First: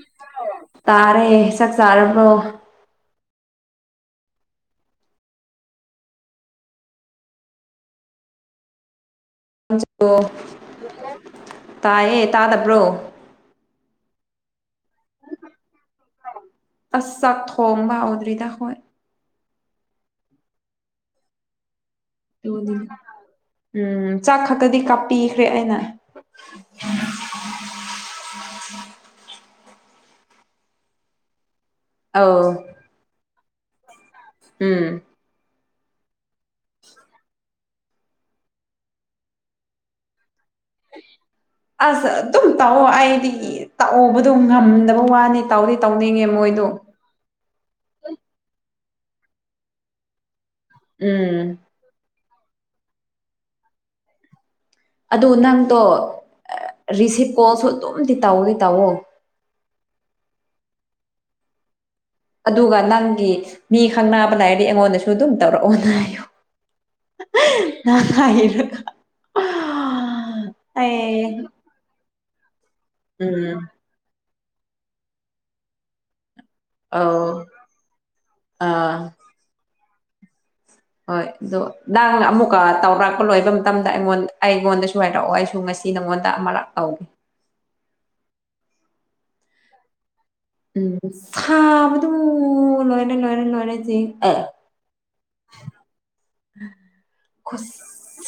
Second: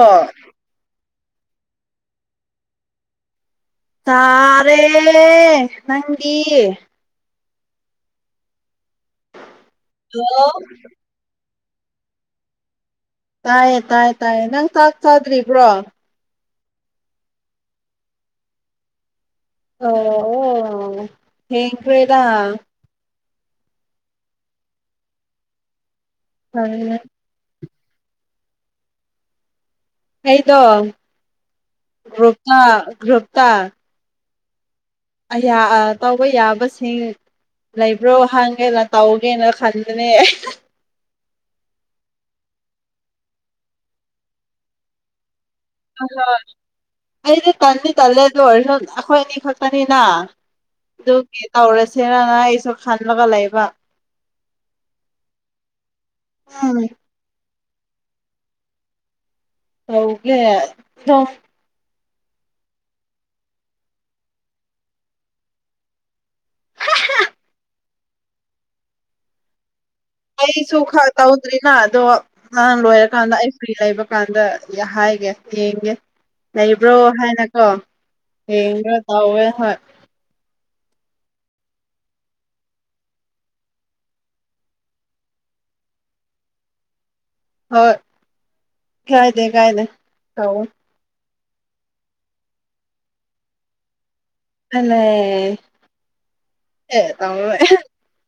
ꯑꯥ ꯇꯥꯔꯦ ꯆꯥꯛ ꯆꯥꯔꯕ꯭ꯔꯣ ꯆꯥꯔꯦ ꯅꯪꯗꯤ ꯅꯪꯁꯨ ꯍꯜꯂꯣ [unintelligible] ꯇꯥꯏꯌꯦ ꯇꯥꯗꯕ꯭ꯔꯣ ꯇꯥꯏꯌꯦ ꯇꯥꯏ ꯇꯥꯏ ꯅꯪ ꯆꯥꯛ ꯆꯥꯗ꯭ꯔꯤꯕ꯭ꯔꯣ ꯑꯁ ꯆꯥꯛ ꯊꯣꯡꯕ ꯍꯧꯗ꯭ꯔꯤꯗ ꯍꯣꯏ ꯑꯣ ꯊ‌ꯦꯡꯈꯔ‌ꯦꯗ ꯎꯝ ꯆꯥꯛ ꯈꯛꯇꯗꯤ ꯀꯥꯞꯄꯤꯈ꯭ꯔꯦ ꯑꯩꯅ [unintelligible] ꯑꯩꯗꯣ ꯑꯧ ꯒ꯭ꯔꯨꯞꯀ ꯒ꯭ꯔꯨꯞꯇ ꯎꯝ ꯑꯩꯌꯥ ꯑꯥ ꯇꯧꯕ ꯌꯥꯕꯁꯤꯡ ꯂꯩꯕ꯭ꯔꯣ ꯍꯪꯒꯦꯅ ꯇꯧꯒꯦꯅ ꯈꯟꯕꯅꯦ ꯑꯁ ꯑꯗꯨꯝ ꯇꯧꯋ‌ꯣ ꯑꯩꯗꯤ ꯇꯧꯕꯗꯣ ꯉꯝꯗꯕ ꯋꯥꯅ‌ꯦ ꯇꯧꯗꯤ ꯇꯧꯅꯤꯡꯉꯦ ꯃꯣꯏꯗꯣ ꯑꯩꯗꯤ ꯇꯟꯗꯤ ꯇꯜꯂꯦ ꯑꯗꯨ ꯑꯣꯏꯔꯁꯨ ꯑꯈꯣꯏ ꯑꯅꯤ ꯈꯛꯇꯅꯤꯅ ꯎꯝ ꯗꯨꯒꯤ ꯇꯧꯔꯁꯤꯔꯅ ꯑꯩꯁꯨ ꯈꯜꯂꯒ ꯂꯩꯕ ꯑꯗꯨ ꯅꯪꯗꯣ ꯎꯝ ꯔꯤꯁꯤꯞ ꯀꯣꯜꯁꯨ ꯑꯗꯨꯝꯗꯤ ꯇꯧꯗꯤ ꯇꯧꯋꯣ ꯇꯧꯒꯦ ꯗ‌ꯣ ꯑꯗꯨꯒ ꯅꯪꯒꯤ ꯃꯤ ꯈꯪꯅꯕ ꯂꯩꯔꯗꯤ ꯑꯩꯉꯣꯟꯗꯁꯨ ꯑꯗꯨꯝ ꯇꯧꯔꯛꯑꯣꯅ ꯍꯥꯏꯌꯨ ꯅꯪ ꯍꯥꯏꯔꯒ ꯑꯩꯁꯨ ꯈ ꯑꯩ ꯇꯧꯗ꯭ꯔꯤꯅ ꯑꯗꯣ ꯅꯍꯥꯟ ꯂꯣꯏꯔꯀꯥꯟꯗ ꯑꯩ ꯎꯝ ꯐ꯭ꯔꯤ ꯂꯩꯕ ꯀꯥꯟꯗ ꯌꯥ ꯍꯥꯏꯒꯦ ꯌꯦꯡꯒꯦ ꯂꯩꯕ꯭ꯔꯣ ꯑꯧ ꯍꯥꯏꯅꯀꯣ ꯑꯥ ꯌꯦꯡꯕ꯭ꯔ ꯇꯧꯋꯦ ꯍꯣꯏ ꯍꯣꯏ ꯗꯣ ꯅꯪ ꯑꯃꯨꯛꯀ ꯇꯧꯔꯛꯄ ꯂꯣꯏꯕ ꯃꯇꯝꯗ ꯑꯩꯉꯣꯟ ꯑꯩꯉꯣꯟꯗꯁꯨ ꯍꯥꯏꯔꯛꯑꯣ ꯑꯩꯁꯨ ꯉꯁ ꯇꯤ ꯅꯉꯣꯟꯗ ꯑꯃꯥꯔꯛ ꯇꯧꯒꯦ ꯍꯣꯏ ꯀꯥꯏꯗ‌ꯦ ꯀꯥꯏꯗ‌ꯦ ꯇꯧꯋ‌ꯣ ꯎꯝ ꯁꯥꯕꯗꯨ ꯂꯣꯏꯔꯦ ꯂꯣꯏꯔꯦ ꯂꯣꯏꯔꯦ ꯖꯤ ꯑ‌ꯦ ꯐꯖꯩ ꯑꯦ ꯇꯧꯋ‌ꯦ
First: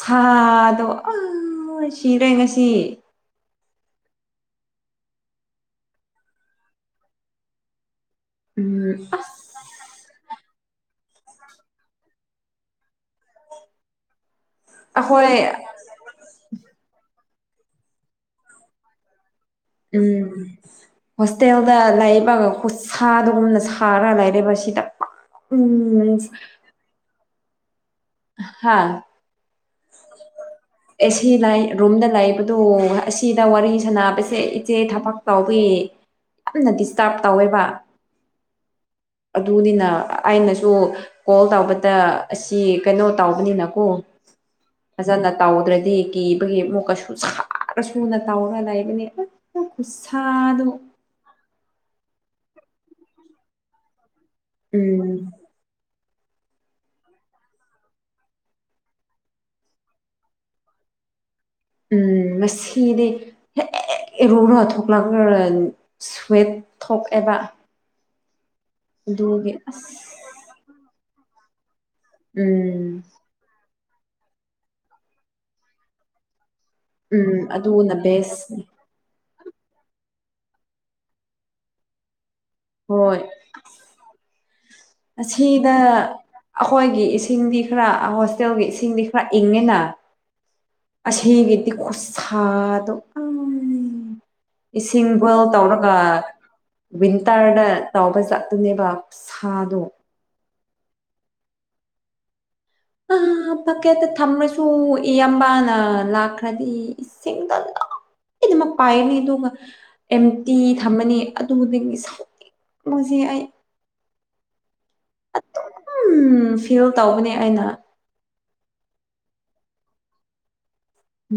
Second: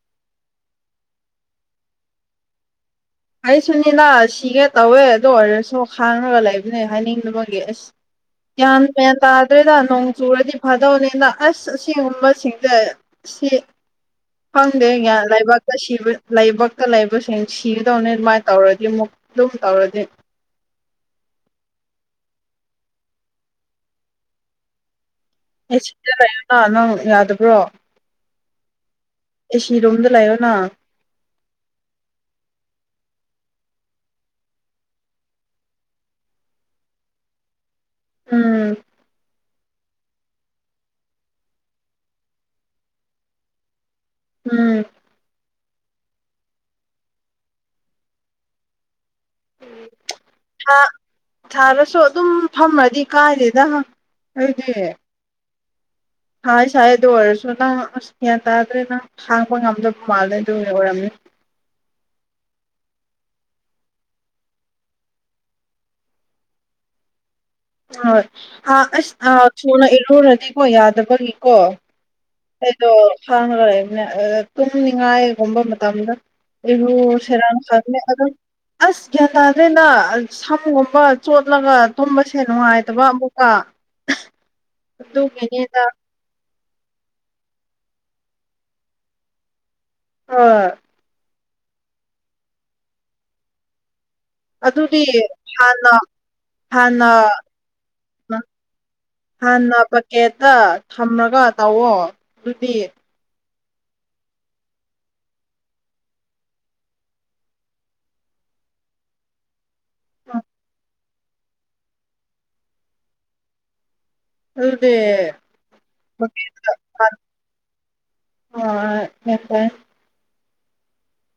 ꯁꯥꯗꯣ ꯑ ꯂ‌ꯣꯏ ꯁꯤꯔꯦ ꯉꯁꯤ ꯑꯩ ꯁꯨꯅꯤꯅ ꯁꯤꯒꯦ ꯇꯧꯋꯦ ꯑꯗꯨ ꯑꯣꯏꯔꯁꯨ ꯈꯥꯡꯉꯒ ꯂꯩꯕꯅꯦ ꯍꯥꯏꯅꯤꯡꯕꯒꯤ ꯑꯁ ꯒꯌꯥꯟ ꯎꯝ ꯃ‌ꯦꯟ ꯇꯥ ꯑꯁ ꯗꯔ‌ꯦꯗ ꯅꯣꯡ ꯆꯨꯔꯗꯤ ꯐꯥꯗꯧꯅꯤꯅ ꯑꯁ ꯑꯁ‌ꯦꯡꯕ ꯁꯤꯡꯖ‌ꯦ ꯁꯤ ꯈꯪꯗꯦ ꯒꯌꯥꯟ ꯑꯩꯈꯣꯏ ꯂꯥꯏꯕꯛꯇ ꯁꯤꯕ ꯂꯩꯕꯛꯇ ꯂꯩꯕꯁꯤꯡ ꯁꯤꯒꯗꯧꯅ‌ꯦ ꯑꯗꯨꯃꯥꯏ ꯇꯧꯔꯗꯤ ꯑꯃꯨꯛ ꯗꯨꯝ ꯇꯧꯔ ꯎꯝ ꯍꯣꯁꯇꯦꯜꯗ ꯂꯩꯕ ꯈꯨꯠꯁꯥꯗꯒꯨꯝꯅ ꯁꯥꯔ ꯂꯩꯔ‌ꯦꯕꯔ ꯁꯤꯗ ꯑꯩ ꯁꯤꯗ ꯎꯝ ꯂꯩꯔꯒ ꯅꯪ ꯌꯗꯕ꯭ꯔꯣ ꯍꯥꯥ ꯑꯦ ꯁꯤ ꯔꯨꯝꯗ ꯂꯩꯌꯨꯅ ꯑꯦ ꯁꯤ ꯅ ꯑꯩ ꯔꯨꯝꯗ ꯂꯩꯕꯗꯨ ꯑꯁꯤꯗ ꯋꯥꯔꯤ ꯁꯥꯅꯕꯁꯦ ꯏꯆꯦ ꯊꯕꯛ ꯇꯧꯕꯤ ꯌꯥꯝꯅ ꯗꯤꯁꯇꯔꯕ ꯇꯧꯋꯦꯕ ꯎꯝ ꯑꯗꯨꯅꯤꯅ ꯑꯩꯅꯁꯨ ꯀꯣꯜ ꯇꯧꯕꯗ ꯑꯁꯤ ꯀꯩꯅꯣ ꯇꯧꯕꯅꯤꯅ ꯀꯣ ꯎꯝ ꯐꯖꯅ ꯇꯧꯗ꯭ꯔꯗꯤ ꯀꯤꯕꯒꯤ ꯑꯃꯨꯛ ꯀꯁꯨ ꯁꯥꯔ ꯁꯨ ꯅ ꯇꯧꯔꯒ ꯂꯩꯕꯅꯦ ꯈꯨꯠꯁꯥꯗꯣ ꯁꯥꯥꯔꯁꯨ ꯑꯗꯨꯝ ꯐꯝꯔꯗꯤ ꯀꯥꯏꯗꯦꯗ ꯑꯩꯗꯤ ꯎꯝ ꯁꯥꯏ ꯁꯥꯏ ꯑꯗꯨ ꯑꯣꯏꯔꯁꯨ ꯅꯪ ꯑꯁ ꯒ꯭ꯌꯥꯟ ꯇꯥꯗ꯭ꯔꯦ ꯅꯪ ꯈꯥꯡꯕ ꯉꯝꯗꯕ ꯃꯥꯜꯂꯦ ꯑꯗꯨꯒꯤ ꯑꯣꯏꯔꯝꯅꯤ ꯎꯝ ꯉꯁꯤꯗꯤ ꯍꯦꯛ ꯏꯔꯨꯔꯥ ꯊꯣꯛꯂꯛꯈ꯭ꯔꯥ ꯁꯨꯋꯦꯠ ꯊꯣꯛꯑꯦꯕ ꯍꯣꯏ ꯑꯥ ꯑꯁ ꯑꯥ ꯑꯗꯨꯒꯤ ꯊꯨꯅ ꯑꯁ ꯏꯔꯨꯔꯗꯤꯀꯣ ꯌꯥꯗꯕꯒꯤꯀꯣ ꯎꯝ ꯑꯩꯗꯣ ꯈꯥꯡꯔꯒ ꯂꯩꯕꯅꯦ ꯑꯗꯥ ꯇꯨꯝꯅꯤꯡꯉꯥꯏꯒꯨꯝꯕ ꯃꯇꯝꯗ ꯏꯔꯨ ꯎꯝ [unintelligible] ꯑꯗꯨꯅ ꯑꯗꯨꯝ ꯕꯦꯁꯅꯤ ꯑꯁ ꯒ꯭ꯌꯥꯟ ꯇꯥꯗ꯭ꯔꯦꯗ ꯁꯝꯒꯨꯝꯕ ꯆꯣꯠꯂꯒ ꯇꯨꯝꯕꯁꯦ ꯅꯨꯡꯉꯥꯏꯇꯕ ꯍꯣꯏ ꯑꯃꯨꯛꯀꯥ ꯑꯗꯨꯒꯤꯅꯦꯗ ꯑꯈꯣꯏꯒꯤ ꯏꯁꯤꯡꯗꯤ ꯈꯔ ꯍꯣꯁꯇꯦꯜꯒꯤ ꯏꯁꯤꯡꯗꯤ ꯈꯔ ꯏꯪꯉꯦꯅ ꯍꯣꯏ ꯑꯁꯤꯒꯤꯗꯤ ꯈꯨꯠꯁꯥꯗꯣ ꯑꯩ ꯑꯗꯨꯗꯤ ꯏꯁꯤꯡ ꯕꯣꯏꯜ ꯍꯥꯟꯅ ꯇꯧꯔꯒ ꯍꯥꯟꯅ ꯋꯤꯟꯇꯔꯗ ꯇꯧꯕ ꯆꯠꯇꯨꯅꯦꯕ ꯁꯥꯗꯣ ꯑꯦꯠꯇꯥ ꯊꯝꯔꯒꯥ ꯇꯧꯋꯣ ꯑꯗꯨꯗꯤ ꯑꯥ ꯕꯛꯀꯦꯠꯇꯥ ꯊꯝꯔꯁꯨ ꯏꯌꯥꯝꯕꯥꯅ ꯂꯥꯛꯈ꯭ꯔꯥꯗꯤ ꯏꯁꯤꯡꯗ ꯗꯨꯝ [unintelligible] ꯄꯥꯏꯒꯅꯤ ꯑꯗꯨꯒ ꯑꯦꯝ ꯇꯤ ꯊꯝꯃꯅꯤ ꯑꯗꯨꯗꯒꯤ ꯁꯥꯎꯅꯤꯡꯕꯁꯤ ꯑꯩ ꯑꯗꯨꯗꯤ ꯎꯝ ꯐꯤꯜ [inaudible] ꯇꯧꯕꯅꯦ ꯑꯩꯅ ꯍꯣꯏ [unintelligible]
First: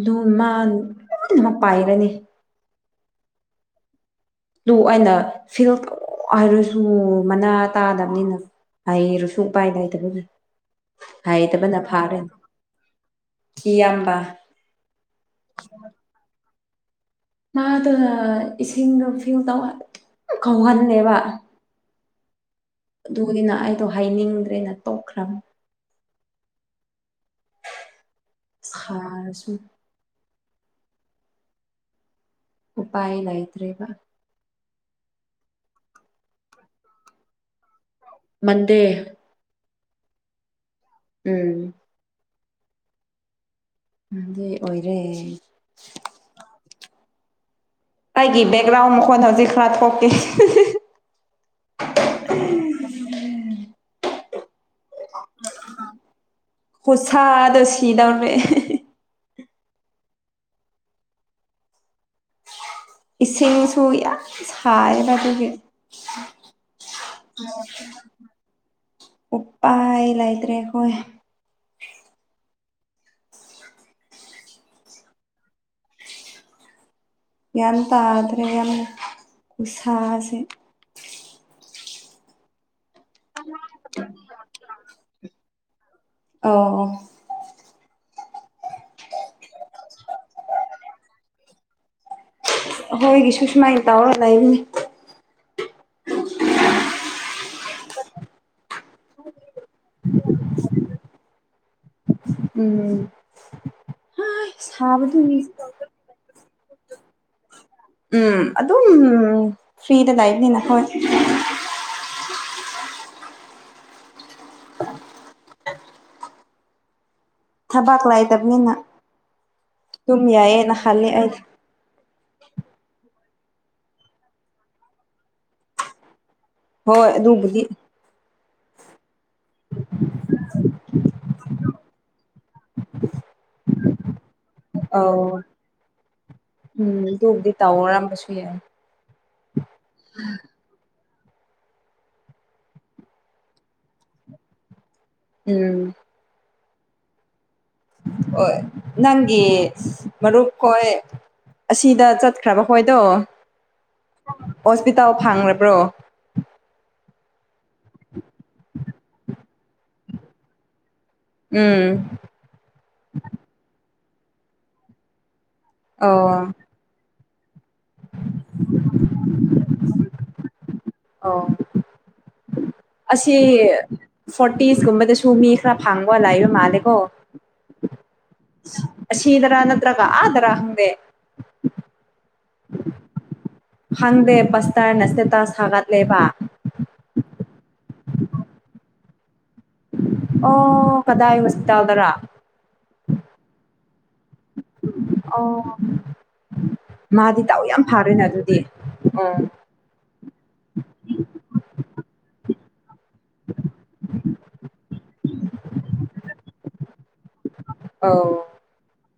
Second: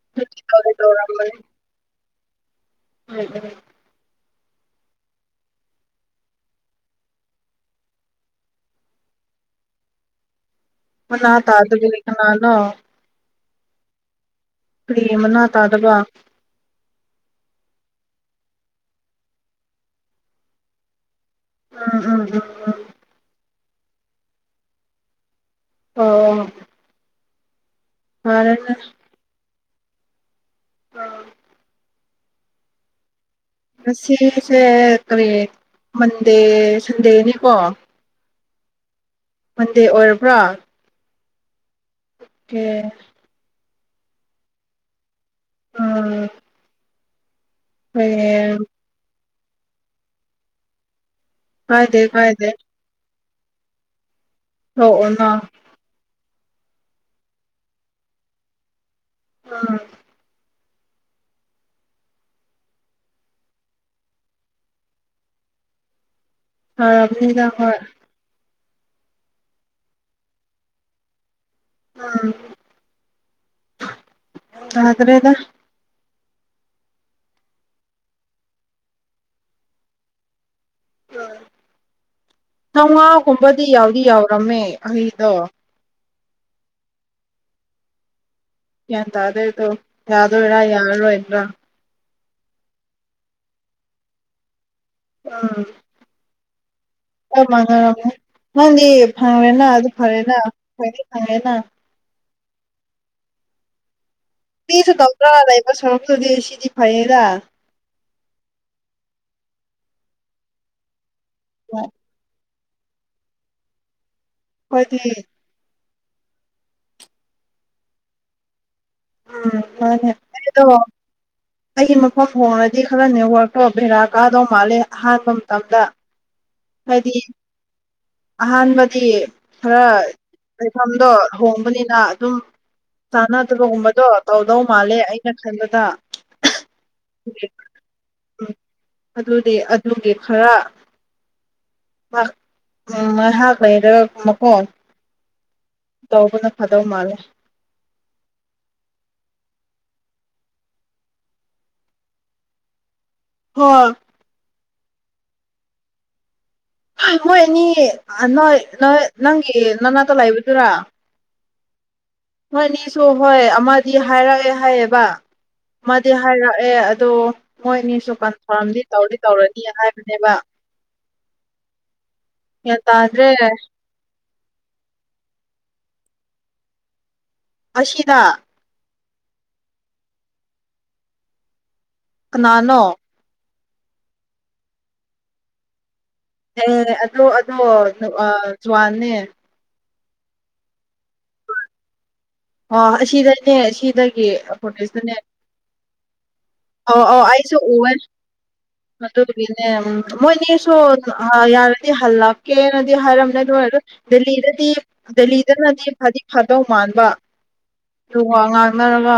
ꯗꯨ ꯑꯗꯨꯗꯤ ꯃꯥ ꯇꯧꯗꯤ ꯇꯧꯔꯝꯒꯅꯤ ꯂꯣꯏꯅꯃꯛ ꯄꯥꯏꯔꯅꯤ [unintelligible] ꯂꯨ ꯑꯩꯅ ꯐꯤꯜ ꯇꯧ ꯍꯥꯏꯔꯁꯨ ꯃꯅꯥ ꯇꯥꯗꯕꯅꯤꯅ ꯍꯩꯔꯁꯨ ꯎꯄꯥꯏ ꯂꯩꯇꯕꯒꯤ ꯃꯅꯥ ꯇꯥꯗ꯭ꯔꯤ [unintelligible] ꯀꯅꯅꯣ ꯀꯤꯌꯥꯝꯕ ꯀꯔꯤ ꯃꯅꯥ ꯇꯥꯗꯕ ꯃꯥꯗꯨꯅ ꯏꯁꯤꯡꯗꯣ ꯐꯤꯜ ꯇꯧ ꯑꯥ [inaudible] ꯗꯨꯝ ꯀꯧꯍꯜꯂꯦꯕ ꯎꯝ ꯎꯝ ꯎꯝ ꯎꯝ ꯑꯗꯨꯒꯒꯤꯅ ꯑꯩꯗꯣ ꯍꯥꯏꯅꯤꯡꯗ꯭ꯔꯦꯅ ꯇꯣꯈ꯭ꯔꯥꯝ ꯑꯣ ꯐꯔꯦꯅꯦ ꯁꯥꯔꯁꯨ ꯎꯄꯥꯥꯏ ꯂꯩ ꯉꯁꯤꯁꯦ ꯀꯔꯤ ꯃꯟꯗꯦ ꯁꯟꯗꯦꯅꯤꯀꯣ ꯃꯟꯗꯦ ꯃꯟꯗꯦ ꯑꯣꯏꯔꯕ꯭ꯔꯥ ꯎꯝ ꯀꯦ ꯃꯟꯗꯦ ꯑꯣꯏꯔꯦ ꯎꯝ ꯑꯩꯒꯤ ꯍꯌꯦꯡ ꯕꯦꯛꯒ꯭ꯔꯥꯎꯟ ꯃꯈꯣꯟ ꯍꯧꯖꯤꯛ ꯈꯔ ꯊꯣꯛꯀꯦ ꯀꯥꯏꯗꯦ ꯀꯥꯏꯗꯦ [unintelligible] ꯈꯨꯁꯥꯗꯥ ꯁꯤꯗꯧꯔꯦ ꯎꯝ ꯏꯁꯤꯡꯁꯨ ꯌꯝ ꯁꯥꯏꯕ ꯑꯗꯨꯒꯤ ꯐꯥꯔꯝꯅꯤꯗ ꯍꯣꯏ ꯎꯄꯥꯏ ꯂꯩꯇ꯭ꯔꯦ ꯑꯩꯈꯣꯏ ꯎꯝ ꯇꯥꯗ꯭ꯔꯦꯗ ꯒ꯭ꯌꯥꯟ ꯇꯥꯗ꯭ꯔꯦ ꯌꯥꯝ ꯈꯨꯁꯥꯁꯦ ꯆꯧꯉꯥꯒꯨꯝꯕꯗꯤ ꯌꯥꯎꯗꯤ ꯌꯥꯎꯔꯝꯃꯦ ꯑꯩꯗꯣ ꯑꯣ ꯑꯣ ꯒꯌꯥꯟ ꯇꯥꯗꯦ ꯑꯗꯣ ꯌꯥꯗꯣꯏꯔꯥ ꯌꯥꯔꯔꯣꯏꯗ꯭ꯔꯥ ꯑꯈꯣꯏꯒꯤꯁꯨ ꯁꯨꯃꯥꯏꯅ ꯇꯧꯔ ꯂꯩꯕꯅꯦ ꯎꯝ ꯑꯣ [unintelligible] ꯅꯪꯗꯤ ꯐꯔꯦꯅ ꯑꯗꯨ ꯐꯔꯦꯅ ꯈ꯭ꯋꯥꯏꯗꯒꯤ ꯐꯔꯦꯅ ꯎꯝ ꯍꯩ ꯃꯤꯁꯨ ꯇꯧꯗ꯭ꯔ ꯂꯩꯕ ꯁꯔꯨꯛꯄꯨꯗꯤ ꯁꯤꯗꯤ ꯐꯩꯌꯦꯗ ꯎꯝ ꯑꯗꯨꯝ ꯐ꯭ꯔꯤꯗ ꯂꯩꯕꯅꯤꯅ ꯍꯥ [inaudible] ꯑꯩꯈꯣꯏꯗꯤ ꯊꯕꯥꯛ ꯂꯥꯏꯇꯕꯅꯤꯅ ꯎꯝ ꯃꯥꯅꯦ ꯑꯗꯨꯝ ꯑꯩꯗꯣ ꯌꯥꯏꯌꯦꯅ ꯈꯜꯂꯦ ꯑꯩꯗꯤ ꯑꯩꯒꯤ ꯃꯐꯝ ꯍꯣꯡꯔꯗꯤ ꯈꯔ ꯅꯦꯠꯋꯔꯛꯇꯣ ꯕꯦꯔꯥ ꯀꯥꯗꯧ ꯃꯥꯜꯂꯦ ꯑꯍꯥꯟꯕ ꯃꯇꯝꯗ ꯍꯣꯏ ꯍꯥꯏꯗꯤ ꯑꯗꯨꯕꯨꯗꯤ ꯑꯍꯥꯟꯕꯗꯤ ꯈꯔ ꯂꯩꯐꯝꯗꯣ ꯍꯣꯡꯕꯅꯤꯅ ꯑꯗꯨꯝ ꯆꯥꯅꯗꯕꯒꯨꯝꯕꯗꯣ ꯇꯧꯗꯧ ꯃꯥꯜꯂꯦ ꯑꯩꯅ ꯑꯧ ꯈꯟꯕꯗ ꯎꯝ ꯑꯗꯨꯕꯨꯗꯤ ꯇꯧꯔꯝꯕꯁꯨ ꯎꯝ ꯌꯥꯏ ꯑꯗꯨꯗꯤ ꯑꯗꯨꯒꯤ ꯈꯔ ꯎꯝ ꯉꯥꯏꯍꯥꯛ ꯂꯩꯔꯒꯒꯨꯕꯀꯣ ꯎꯝ ꯇꯧꯕꯅ ꯐꯥꯗꯧ ꯃꯥꯜꯂꯦ ꯍꯣꯏ ꯅꯪꯒꯤ ꯃꯔꯨꯞ ꯈꯣꯏ ꯑꯁꯤꯗ ꯆꯠꯈ꯭ꯔꯕ ꯍꯣꯏꯗꯣ ꯍꯥ ꯍꯣꯁꯄꯤꯇꯥꯜ ꯐꯥꯡꯔꯕ꯭ꯔꯣ ꯃꯣꯏꯑꯅꯤ ꯅꯣꯏ ꯅꯣꯏ ꯅꯪꯒꯤ ꯅꯅꯥꯛꯇ ꯂꯩꯕꯗꯨꯔꯥ ꯎꯝ ꯃꯣꯏꯅꯤꯁꯨ ꯍꯣꯏ ꯑꯃꯗꯤ ꯍꯥꯏꯔꯛꯑꯦ ꯍꯥꯏꯌꯦꯕ ꯑꯃꯥꯗꯤ ꯑꯣ ꯍꯥꯏꯔꯛꯑꯦ ꯑꯗꯣ ꯃꯣꯏꯑꯅꯤꯁꯨ ꯀꯟꯐꯥꯔꯝꯗꯤ ꯇꯧꯗꯤ ꯇꯧꯔꯅꯤ ꯍꯥꯏꯕꯅꯦꯕ ꯑꯣ ꯒꯌꯥꯟ ꯇꯥꯗ꯭ꯔꯦ ꯐꯣꯔꯇꯤꯁ ꯀꯨꯝꯕꯗꯁꯨ ꯃꯤ ꯈꯔ ꯐꯥꯡꯕ ꯂꯩꯕ ꯃꯥꯜꯂꯦꯀꯣ ꯑꯁꯤꯗꯥ ꯑꯁꯤꯗꯔ ꯅꯠꯇ꯭ꯔꯒ ꯑꯥꯗꯔ ꯈꯪꯗꯦ ꯀꯅꯥꯅꯣ ꯍꯪꯗꯦ ꯄꯁꯇꯔꯅ ꯏꯁꯇꯦꯇꯥꯁ ꯊꯥꯒꯠꯂꯦꯕ ꯑꯦ ꯑꯗꯣ ꯑꯗꯣ ꯑꯥ ꯖꯨꯋꯥꯅꯦ ꯑꯣ ꯀꯗꯥꯏ ꯍꯣꯁꯄꯤꯇꯥꯜꯗꯔ ꯑꯣ ꯑꯁꯤꯗꯅꯦ ꯁꯤꯗꯒꯤ ꯐꯣꯔꯁꯦꯁꯇꯅꯦ ꯑꯣ ꯑꯣ ꯑꯣ ꯃꯥꯗꯤ ꯑꯩꯁꯨ ꯗꯥꯎ ꯌꯥꯝ ꯎꯋꯦ ꯐꯥꯔꯦꯅ ꯑꯗꯨꯗꯤ ꯑꯣ [unintelligible] ꯃꯣꯏꯅꯤꯁꯨ ꯌꯥꯔꯗꯤ ꯍꯜꯂꯛꯀꯦꯅꯗꯤ ꯍꯥꯏꯔꯝꯃꯦ ꯑꯗꯨ ꯑꯣꯏ ꯗꯦꯜꯂꯤꯗꯗꯤ ꯗꯦꯜꯂꯤꯗꯅꯗꯤ ꯐꯥꯗꯤ ꯐꯥꯗꯧ ꯃꯥꯟꯕ ꯑꯧ ꯑꯗꯨꯒ ꯋꯥ ꯉꯥꯡꯅꯔꯒ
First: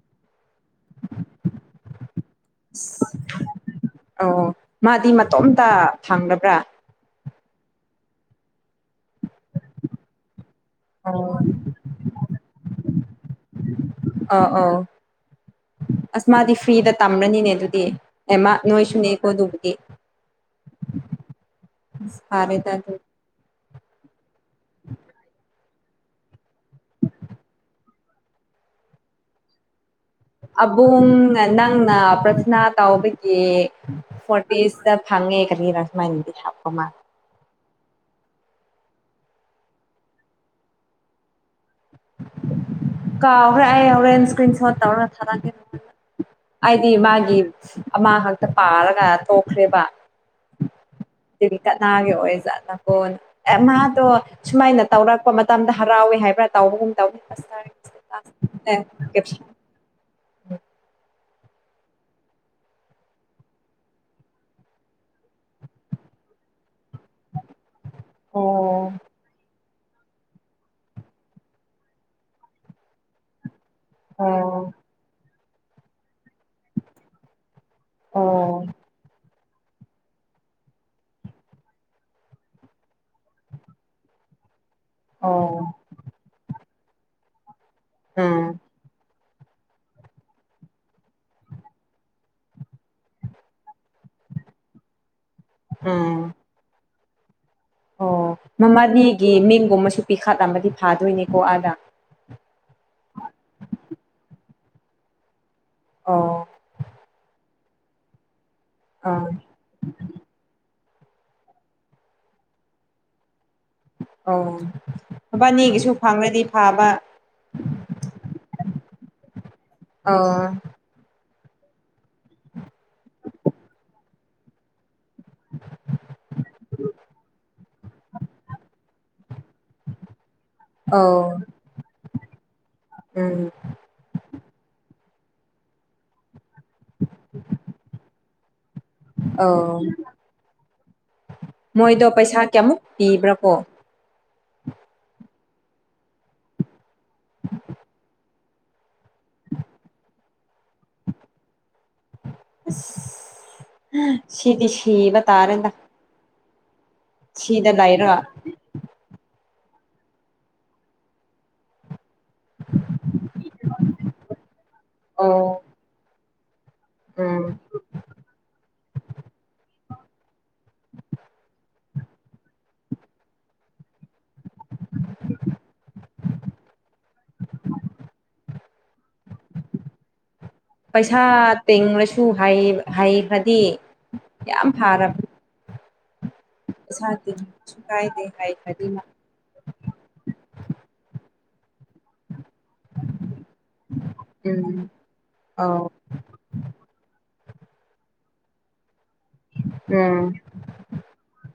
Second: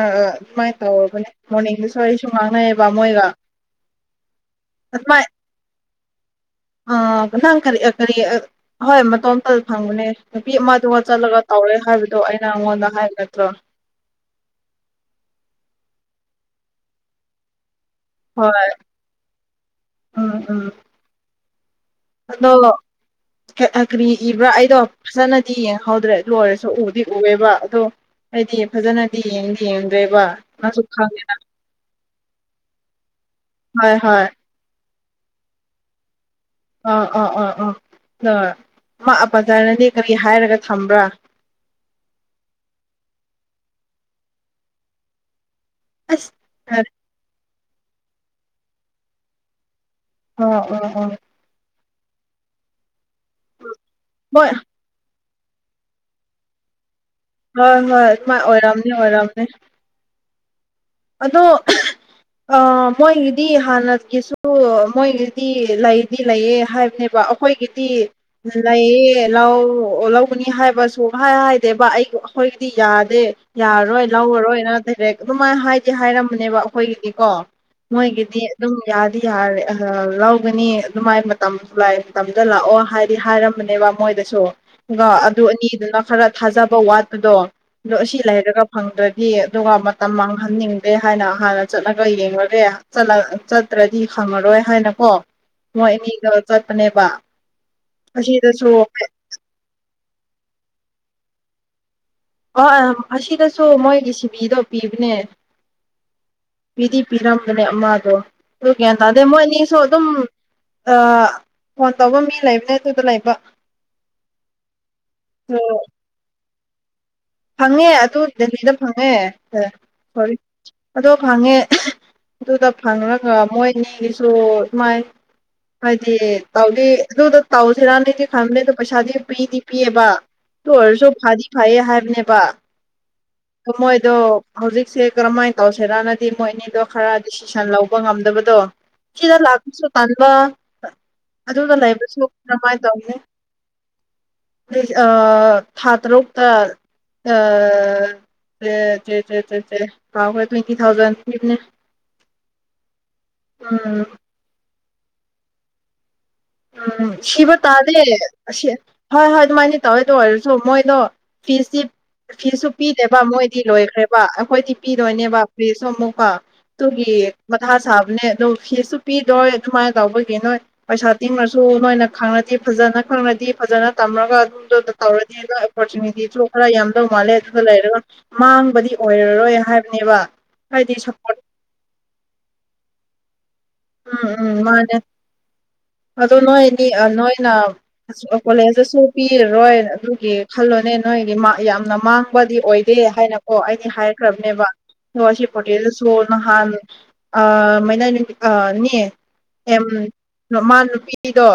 ꯑꯑꯗꯨꯃꯥꯏ ꯇꯧꯔꯕꯅꯦ ꯃꯣꯔꯅꯤꯡꯗꯁꯨ ꯑꯩꯁꯨ ꯉꯥꯡꯅꯩꯌꯦꯕ ꯃꯣꯏꯒ ꯑꯣ ꯑꯣ ꯃꯥꯗꯤ ꯃꯇꯣꯝꯇ ꯐꯪꯗꯕ꯭ꯔꯥ ꯑꯥ ꯃꯊꯪ ꯀꯔꯤ ꯀꯔꯤ ꯍꯣꯏ ꯃꯇꯣꯝꯇ ꯐꯪꯕꯅꯦ ꯅꯨꯄꯤ ꯑꯃ ꯑꯗꯨꯒ ꯑꯣ ꯆꯠꯂꯒ ꯇꯧꯔꯦ ꯍꯥꯏꯕꯗꯣ ꯑꯩꯅ ꯑꯩꯉꯣꯟꯗ ꯍꯥꯏꯕ ꯅꯠꯇ꯭ꯔꯣ ꯑꯣ ꯑꯣ ꯑꯁ ꯃꯥꯗꯤ ꯐ꯭ꯔꯤꯗ ꯇꯝꯕꯅꯤꯅꯦ ꯑꯗꯨꯗꯤ ꯑꯦ ꯃꯥ ꯍꯣꯏ ꯅꯣꯏꯁꯨꯨ ꯅꯦ ꯀꯣ ꯑꯗꯨꯕꯗꯤ ꯎꯝ ꯎꯝ ꯐꯔꯦ ꯇꯥ ꯑꯗꯣ ꯑꯗꯨ ꯑ ꯀꯔꯤ ꯏꯕ꯭ꯔꯥ ꯑꯩꯗꯣ ꯐꯖꯅꯗꯤ ꯌꯦꯡꯍꯧꯗ꯭ꯔꯦ ꯂꯣꯏꯔꯁꯨ ꯎꯗꯤ ꯎꯑꯦꯕ ꯑꯗꯣ ꯑꯩꯗꯤ ꯐꯖꯅꯗꯤ ꯌꯦꯡꯗꯤ ꯌꯦꯡꯗ꯭ꯔꯦꯕ ꯅꯪꯁꯨ ꯑꯕꯨꯡ ꯈꯪꯉꯦ ꯅꯪꯅ ꯄ꯭ꯔꯊꯅꯥ ꯇꯥꯎꯕꯒꯤ ꯍꯣꯏ ꯍꯣꯏ ꯄꯤꯁꯇ ꯐꯪꯉꯦ ꯀꯔꯤꯔ ꯃꯥꯏꯗꯤ ꯍꯥꯄ ꯃꯥ ꯑꯥ ꯑꯣ ꯑꯣ ꯑꯣꯏ ꯃꯥ ꯄꯥꯖꯅꯗꯤ ꯀꯔꯤ ꯍꯥꯏꯔꯒ ꯊꯝꯕ꯭ꯔꯥ ꯀꯥꯎꯈ꯭ꯔꯦ ꯑꯩ ꯍꯣꯔꯦꯟ ꯏꯁꯀ꯭ꯔꯤꯟ ꯁꯣꯠ ꯇꯧꯔꯒ ꯊꯥꯔꯛꯀꯦ ꯑꯁ ꯌꯥꯔꯦ꯫ ꯑꯩꯗꯤ ꯃꯥꯒꯤ ꯑꯃꯥ ꯈꯥꯛꯇ ꯄꯥꯔꯒ ꯇꯣꯛꯈ꯭ꯔꯦꯕ ꯑꯣ ꯑꯣ ꯑꯣ ꯇꯤꯟ ꯀꯅꯥꯒꯤ ꯑꯣꯏꯖꯠꯂꯀꯣ ꯑꯦ ꯃꯥꯥꯗꯣ ꯍꯣꯏ ꯁꯨꯃꯥꯏꯅ ꯇꯧꯔꯛꯄ ꯃꯇꯝꯗ ꯍꯔꯥꯎꯌꯦ ꯍꯥꯏꯕ꯭ꯔꯥ ꯇꯥꯎꯕꯒꯨꯝ ꯇꯧ ꯍꯣꯏ ꯍꯣꯏ ꯍꯣꯏ ꯑꯣꯏꯔꯝꯅꯤ ꯑꯣꯏꯔꯝꯅꯤ ꯑꯗꯣ ꯑ ꯃꯣꯏꯒꯤꯗꯤ ꯍꯥꯟꯅꯒꯤꯁꯨ ꯃꯣꯏꯒꯤꯗꯤ ꯂꯩꯗꯤ ꯂꯩꯌꯦ ꯍꯥꯏ ꯅꯦꯕ ꯑꯩꯈꯣꯏꯒꯤꯗꯤ ꯑꯣ ꯂꯩꯌꯦ ꯂꯥꯎ ꯂꯥꯎ ꯕꯨꯅꯤ ꯍꯥꯏꯕꯁꯨ ꯁꯨꯛꯍꯥꯏ ꯍꯥꯏꯗꯦꯕ ꯑꯩ ꯑꯩꯈꯣꯏꯒꯤꯗꯤ ꯌꯥꯗꯦ ꯌꯥꯔꯔꯣꯏ ꯑꯣ ꯂꯧꯔꯔꯣꯏꯅ ꯗꯥꯏꯔꯦꯛ ꯑꯗꯨꯃꯥꯏꯅ ꯍꯥꯏꯗꯤ ꯍꯥꯏꯔꯝꯕꯅꯦꯕ ꯑꯩꯈꯣꯏꯒꯤꯗꯤꯀꯣ ꯑꯣ ꯃꯣꯏꯒꯤꯗꯤ ꯑꯗꯨꯝ ꯌꯥꯗꯤ ꯌꯥꯔꯦ ꯑ ꯂꯧꯒꯅꯤ ꯑꯗꯨꯃꯥꯏ ꯃꯇꯝ ꯈꯨꯂꯥꯏ ꯃꯇꯝꯗ ꯂꯥꯛꯑꯣ ꯍꯥꯏꯗꯤ ꯍꯥꯏꯔꯝꯕꯅꯦꯕ ꯃꯣꯏꯗ ꯁꯨ ꯗꯨꯒ ꯑꯗꯨ ꯑꯣ ꯑꯅꯤꯗꯨꯅ ꯈꯔ ꯊꯥꯖꯕ ꯋꯥꯠꯄꯗꯣ ꯑꯗꯣ ꯑꯁꯤ ꯎꯝ ꯂꯩꯔꯒ ꯐꯪꯗ꯭ꯔ ꯌꯦ ꯑꯗꯨꯒ ꯃꯇꯝ ꯃꯥꯡꯍꯟꯅꯤꯡꯗꯦ ꯍꯥꯏꯅ ꯍꯥꯟꯅ ꯆꯠꯂꯒ ꯌꯦꯡꯂꯒꯦ ꯂꯠꯂ ꯂꯠ ꯇ꯭ꯔꯗꯤ ꯍꯪꯉꯔꯣꯏ ꯍꯥꯏꯅꯀꯣ ꯃꯣꯏ ꯑꯅꯤꯒ ꯎꯝ ꯆꯠꯄꯅꯦꯕ ꯑꯣ ꯑꯁꯤꯗꯁꯨ ꯃꯃꯥꯅꯤꯒꯤ ꯃꯤꯡꯒꯨꯝꯕꯁꯨ ꯄꯤꯈꯠ ꯂꯝꯃꯗꯤ ꯐꯥꯗꯣꯏꯅꯦꯀꯣ ꯑꯥꯗ ꯑꯣ ꯑꯁꯤꯗꯁꯨ ꯃꯣꯏꯒꯤ ꯁꯤꯕꯤꯗꯣ ꯄꯤꯕꯅꯦ ꯑꯧ ꯄꯤꯗꯤ ꯄꯤꯔꯝ ꯕꯅꯦ ꯃꯥꯗꯣ ꯑꯗꯨ ꯀ꯭ꯌꯥꯟ ꯇꯥꯗꯦ ꯑꯥ ꯃꯣꯏ ꯑꯅꯤꯁꯨ ꯑꯗꯨꯝ ꯑ ꯐꯣꯟ ꯇꯧꯕ ꯃꯤ ꯂꯩꯕꯅꯦ ꯑꯗꯨꯗ ꯂꯩꯕ ꯑꯣ ꯑꯗꯣ ꯃꯕꯥꯅꯤꯒꯤꯁꯨ ꯐꯪꯉꯗꯤ ꯐꯥꯕ ꯐꯪꯉꯦ ꯑꯗꯨ ꯗꯦꯜꯂꯤꯗ ꯐꯪꯉꯦ ꯍꯣꯏ ꯑꯧ ꯑꯊꯣ ꯐꯪꯉꯦ ꯑꯗꯨꯗ ꯐꯪꯔꯒ ꯃꯣꯏꯅꯤꯒꯤꯁꯨ ꯁꯨꯃꯥꯏ ꯍꯥꯏꯗꯤ ꯇꯥꯎꯗꯤ ꯑꯗꯨꯗ ꯇꯧꯁꯤꯔꯥꯟꯅꯤꯗꯤ ꯈꯪꯕꯅꯦ ꯑꯗꯣ ꯄꯩꯁꯥꯗꯤ ꯄꯤꯗꯤ ꯄꯤꯌꯦꯕ ꯗꯨ ꯑꯣꯏꯔꯁꯨ ꯑꯧ ꯐꯗꯤ ꯐꯩꯌꯦ ꯍꯥꯏꯕꯅꯦꯕ ꯎꯝ ꯗꯣ ꯃꯣꯏꯗꯣ ꯍꯧꯖꯤꯛꯁꯦ ꯀꯔꯝꯍꯥꯏꯅ ꯇꯧꯁꯤꯔꯥꯅ ꯗꯤ ꯃꯣꯏ ꯑꯅꯤꯗꯣ ꯈꯔ ꯗꯤꯁꯤꯖꯟ ꯂꯧꯕ ꯉꯝꯗꯕꯗꯣ ꯁꯤꯗ ꯑꯧ ꯂꯥꯛꯄꯁꯨ ꯇꯟꯕ ꯑꯗꯨꯗ ꯃꯣꯏꯗꯣ ꯂꯩꯕꯁꯨ ꯄꯩꯁꯥ ꯀꯔꯝꯃꯥꯏꯅ ꯀꯌꯥꯃꯨꯛ ꯇꯧꯅꯤ ꯄꯤꯕ꯭ꯔꯥꯀꯣ ꯑ ꯊꯥ ꯇꯔꯨꯛꯇ ꯑ ꯑ [unintelligible] ꯀꯧꯈ꯭ꯔꯦ ꯇ꯭ꯋꯦꯟꯇꯤ ꯊꯥꯎꯖꯟ ꯄꯤꯕꯅꯦ ꯑꯁ ꯎꯝ ꯁꯤꯗꯤ ꯁꯤꯕ ꯇꯥꯔꯦꯗ ꯎꯝ ꯁꯤꯕ ꯁꯤꯗ ꯇꯥꯗꯦ ꯂꯩꯔꯒ ꯑꯁꯤ ꯍꯣꯏ ꯍꯣꯏ ꯑꯗꯨꯃꯥꯏꯅ ꯇꯧꯌꯦ ꯑꯗꯨ ꯑꯣꯏꯔꯁꯨ ꯃꯣꯏꯗꯣ ꯐꯤꯁꯇꯤ ꯐꯤꯁꯁꯨ ꯄꯤꯗꯦꯕ ꯃꯣꯏꯗꯤ ꯂꯣꯏꯈ꯭ꯔꯦꯕ ꯑꯈꯣꯏꯗꯤ ꯑꯧ ꯄꯤꯗꯣꯏꯅꯦꯕ ꯐꯁꯁꯨ ꯑꯃꯨꯛꯀ ꯇꯨꯒꯤ ꯎꯝ ꯃꯊꯥ ꯁꯥꯕꯅꯦ ꯑꯗꯨ ꯐꯤꯁꯁꯨꯨ ꯄꯤꯔꯣꯏ ꯑꯗꯨꯃꯥꯏꯅ ꯇꯧꯕꯒꯤ ꯅꯣꯏ ꯄꯩꯁꯥ ꯇꯤꯡꯔꯁꯨ ꯅꯣꯏꯅ ꯈꯪꯔꯗꯤ ꯐꯖꯅ ꯈꯪꯔꯗꯤ ꯐꯖꯅ ꯇꯝꯔꯒ ꯑꯗꯨꯝꯗꯨ ꯇꯧꯔꯅꯤ ꯍꯥꯏꯕ ꯑꯣꯄꯣꯔꯆꯨꯅꯤꯇꯤꯁꯨ ꯈꯔ ꯌꯥꯝ ꯂꯧ ꯃꯥꯜꯂꯦ ꯈꯔ ꯂꯩꯔꯒ ꯃꯥꯡꯕꯗꯤ ꯑꯣꯏꯔꯔꯣꯏ ꯍꯥꯏꯕꯅꯦꯕ ꯍꯥꯏꯗꯤ ꯄꯩꯁꯥ ꯁꯞꯄꯣꯔꯠ ꯇꯤꯡꯂꯁꯨ ꯍꯥꯏꯌꯦ ꯍꯥꯏꯌꯦ ꯈ꯭ꯔꯗꯤ ꯎꯝ ꯎꯝ ꯃꯥꯅꯦ ꯑꯗꯣ ꯅꯣꯏꯅꯤ ꯑ ꯄꯩꯁꯥ ꯅꯣꯏꯅ ꯇꯤꯡꯕꯁꯨ ꯀꯥꯏꯗꯦ ꯍꯩꯈ꯭ꯔꯗꯤ ꯀꯣꯂꯦꯖꯇꯁꯨ ꯃꯥ ꯄꯤꯔꯔꯣꯏ ꯑꯗꯨꯒꯤ ꯈꯜꯂꯣꯅꯦ ꯅꯣꯏꯒꯤ ꯌꯥꯝꯅ ꯃꯥꯡꯕꯗꯤ ꯑꯣꯏꯗꯦ ꯍꯥꯏꯅ ꯑꯣ ꯑꯩꯗꯤ ꯍꯥꯏꯔꯈ꯭ꯔꯕꯅꯦꯕ ꯎꯝ ꯅꯣ ꯑꯁꯤꯞ ꯑꯧ ꯄꯣꯔꯇꯦꯁ ꯇꯣ ꯅꯍꯥꯟ ꯑ ꯃꯩꯅ ꯅꯨꯃꯤ ꯑꯅꯦ ꯎꯝ ꯇꯣ ꯃꯥ ꯅꯨꯄꯤꯗꯣ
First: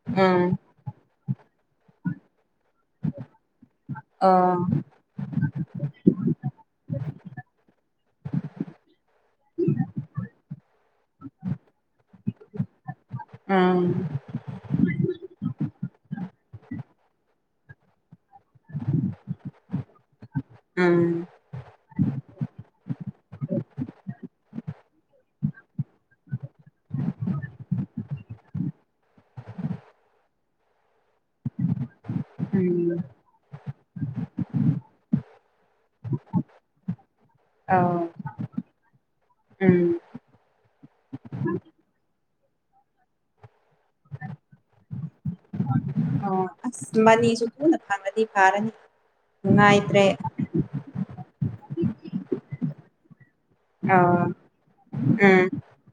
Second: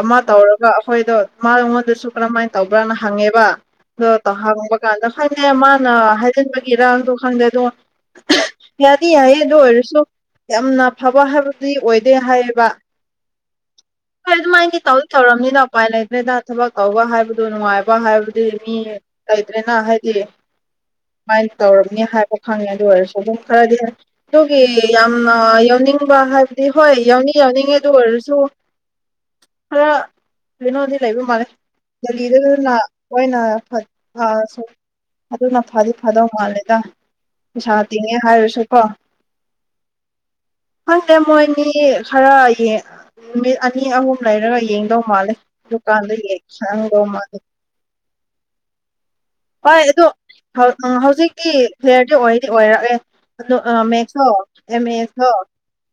ꯑꯃ ꯎꯝ ꯇꯧꯔꯒ ꯑꯈꯣꯏꯗꯣ ꯃꯥ ꯑꯩꯉꯣꯟꯗꯁꯨ ꯀꯔꯝꯍꯥꯏꯟ ꯇꯧꯕ꯭ꯔꯥꯅ ꯍꯪꯉꯦꯕ ꯑꯗꯣ ꯑꯧ ꯇꯧꯍꯥꯡꯕ ꯀꯥꯟꯗ ꯈꯪꯗꯦ ꯃꯥꯅ ꯍꯥꯏꯖꯤꯟꯕꯒꯤ ꯏꯔꯥꯡꯗꯣ ꯈꯪꯗꯦ ꯑꯗꯣ ꯌꯥꯗꯤ ꯌꯥꯏꯌꯦ ꯑꯗꯣ ꯑꯣꯏꯔꯁꯨ ꯌꯥꯝꯅ ꯐꯕ ꯍꯥꯏꯕꯗꯨꯗꯤ ꯑꯣꯏꯗꯦ ꯍꯥꯏꯌꯦꯕ ꯎꯝ ꯍꯣꯏ ꯑꯗꯨꯃꯥꯏꯟꯗꯤ ꯇꯧꯗꯤ ꯇꯧꯔꯝꯅꯤꯅ ꯎꯄꯥꯏ ꯂꯩꯇ꯭ꯔꯦꯗ ꯊꯕꯛ ꯇꯧꯕ ꯍꯥꯏꯕꯗꯣ ꯅꯨꯡꯉꯥꯏꯕ ꯍꯥꯏꯕꯗꯤ ꯃꯤ ꯇꯥꯏꯗ꯭ꯔꯦ ꯅ ꯍꯥꯏꯗꯤ ꯎꯝ ꯑꯩ ꯇꯧꯔꯝꯅꯤ ꯍꯥꯏꯕ ꯈꯪꯉꯦ ꯑꯗꯨ ꯑꯣꯏꯔꯁꯨ ꯑꯗꯨꯝ ꯈꯔꯗꯤ ꯑꯗꯨꯒꯤ ꯌꯥꯝꯅ ꯌꯥꯎꯅꯤꯡꯕ ꯍꯥꯏꯕꯗꯤ ꯍꯣꯏ ꯌꯥꯎꯅꯤꯡ ꯌꯥꯎꯅꯤꯡꯉꯤ ꯑꯗꯨ ꯑꯣꯏꯔꯁꯨ ꯈꯔ ꯀꯩꯅꯣꯗꯤ ꯂꯩꯕ ꯃꯥꯜꯂꯦ ꯎꯝ [unintelligible] ꯑꯣꯏꯅ ꯐꯠ ꯑꯥ ꯁꯨꯝ ꯑꯗꯨꯅ ꯐꯥꯗꯤ ꯐꯥꯗꯧ ꯃꯥꯜꯂꯦꯗ ꯄꯩꯁꯥ ꯑꯧ ꯇꯤꯉꯦ ꯍꯥꯏꯔꯁꯨꯀꯣ ꯎꯝ ꯈꯪꯗꯦ ꯃꯣꯏꯅꯤ ꯈꯔ ꯒꯤ ꯅꯨꯃꯤꯠ ꯑꯅꯤ ꯑꯍꯨꯝ ꯂꯩꯔꯒ ꯌꯦꯡꯗꯧ ꯃꯥꯜꯂꯦ ꯗꯨꯀꯥꯟꯗ ꯑꯣ ꯌꯦꯡ ꯑꯁ ꯁꯪꯗꯧ ꯃꯥꯜꯂꯦ ꯃꯅꯤꯁꯨ ꯊꯨꯅ ꯐꯪꯉꯗꯤ ꯐꯥꯔꯅꯤ ꯍꯣꯏ ꯑꯗꯣ ꯅꯨꯡꯉꯥꯏꯇ꯭ꯔꯦ ꯍꯧ ꯍꯧ ꯍꯧꯖꯤꯛꯇꯤ ꯄ꯭ꯂꯦꯌꯔꯗꯤ ꯑꯣꯏꯗꯤ ꯑꯣꯏꯔꯛꯑꯦ ꯑꯗꯨ ꯑ ꯑꯥ ꯃꯦꯛꯁꯇꯣ ꯑꯦꯃꯦꯁꯇꯣ ꯎꯝ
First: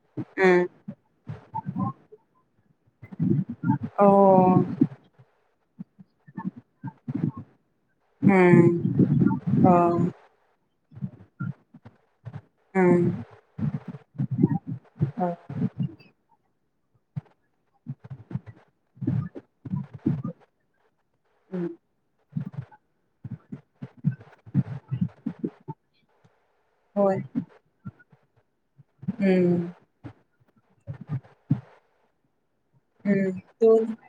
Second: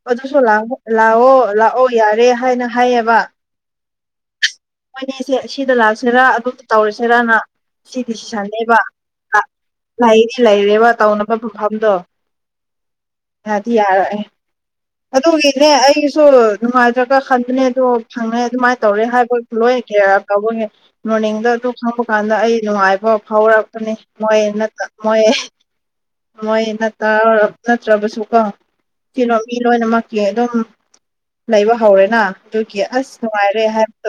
ꯑꯗꯨꯁꯨ ꯎꯝ ꯂꯥꯛꯄ ꯂꯥꯛꯑꯣ ꯂꯥꯛꯑꯣ ꯌꯥꯔꯦ ꯍꯥꯏꯅ ꯍꯥꯏꯌꯦꯕ ꯑꯣ ꯃꯣꯏꯅꯤꯁꯦ ꯁꯤꯗ ꯂꯥꯛꯁꯤꯔꯥ ꯑꯗꯨꯝꯗ ꯇꯧꯔꯁꯤꯔꯅ ꯁꯤ ꯎꯝ ꯗꯤꯁꯤꯁꯟꯅꯦꯕ ꯑꯣ ꯂꯩꯗꯤ ꯂꯩꯔꯦꯕ ꯇꯧꯅꯕ ꯃꯐꯝꯗꯣ ꯎꯝ ꯌꯥꯗꯤ ꯌꯥꯔꯛꯑꯦ ꯑꯣ ꯑꯗꯨꯒꯤꯅꯦ ꯑꯩꯁꯨ ꯅꯨꯡꯉꯥꯏꯇ꯭ꯔꯛ ꯇ꯭ꯔ ꯈꯟꯕꯅꯦ ꯑꯗꯣ ꯐꯪꯅꯩ ꯑꯗꯨꯃꯥꯏꯟ ꯇꯧꯔꯦ ꯍꯥꯏꯕ [unintelligible] ꯃꯣꯔꯅꯤꯡꯗ ꯎꯝ ꯑꯗꯨꯝ ꯈꯪꯕ ꯀꯥꯟꯗ ꯑꯩ ꯅꯨꯡꯉꯥꯏꯕ ꯐꯥꯎꯔꯛꯄꯅꯦ ꯃꯣꯏ ꯅꯠꯇ ꯃꯣꯏ ꯃꯣꯏ ꯅꯠꯇ ꯍꯣꯏ ꯅꯠꯇ꯭ꯔꯕꯁꯨ ꯀꯣ ꯀꯦꯅꯣ ꯎꯝ ꯃꯤ ꯂꯣꯏꯅꯃꯛ ꯀꯤ ꯑꯗꯨꯝ ꯂꯩꯕ ꯍꯧꯔꯦꯅ ꯑꯗꯨꯒꯤ ꯑꯁ ꯎꯝ ꯅꯨꯡꯉꯥꯏꯔꯦ ꯑꯗꯨꯅꯤ ꯍꯥꯏꯕ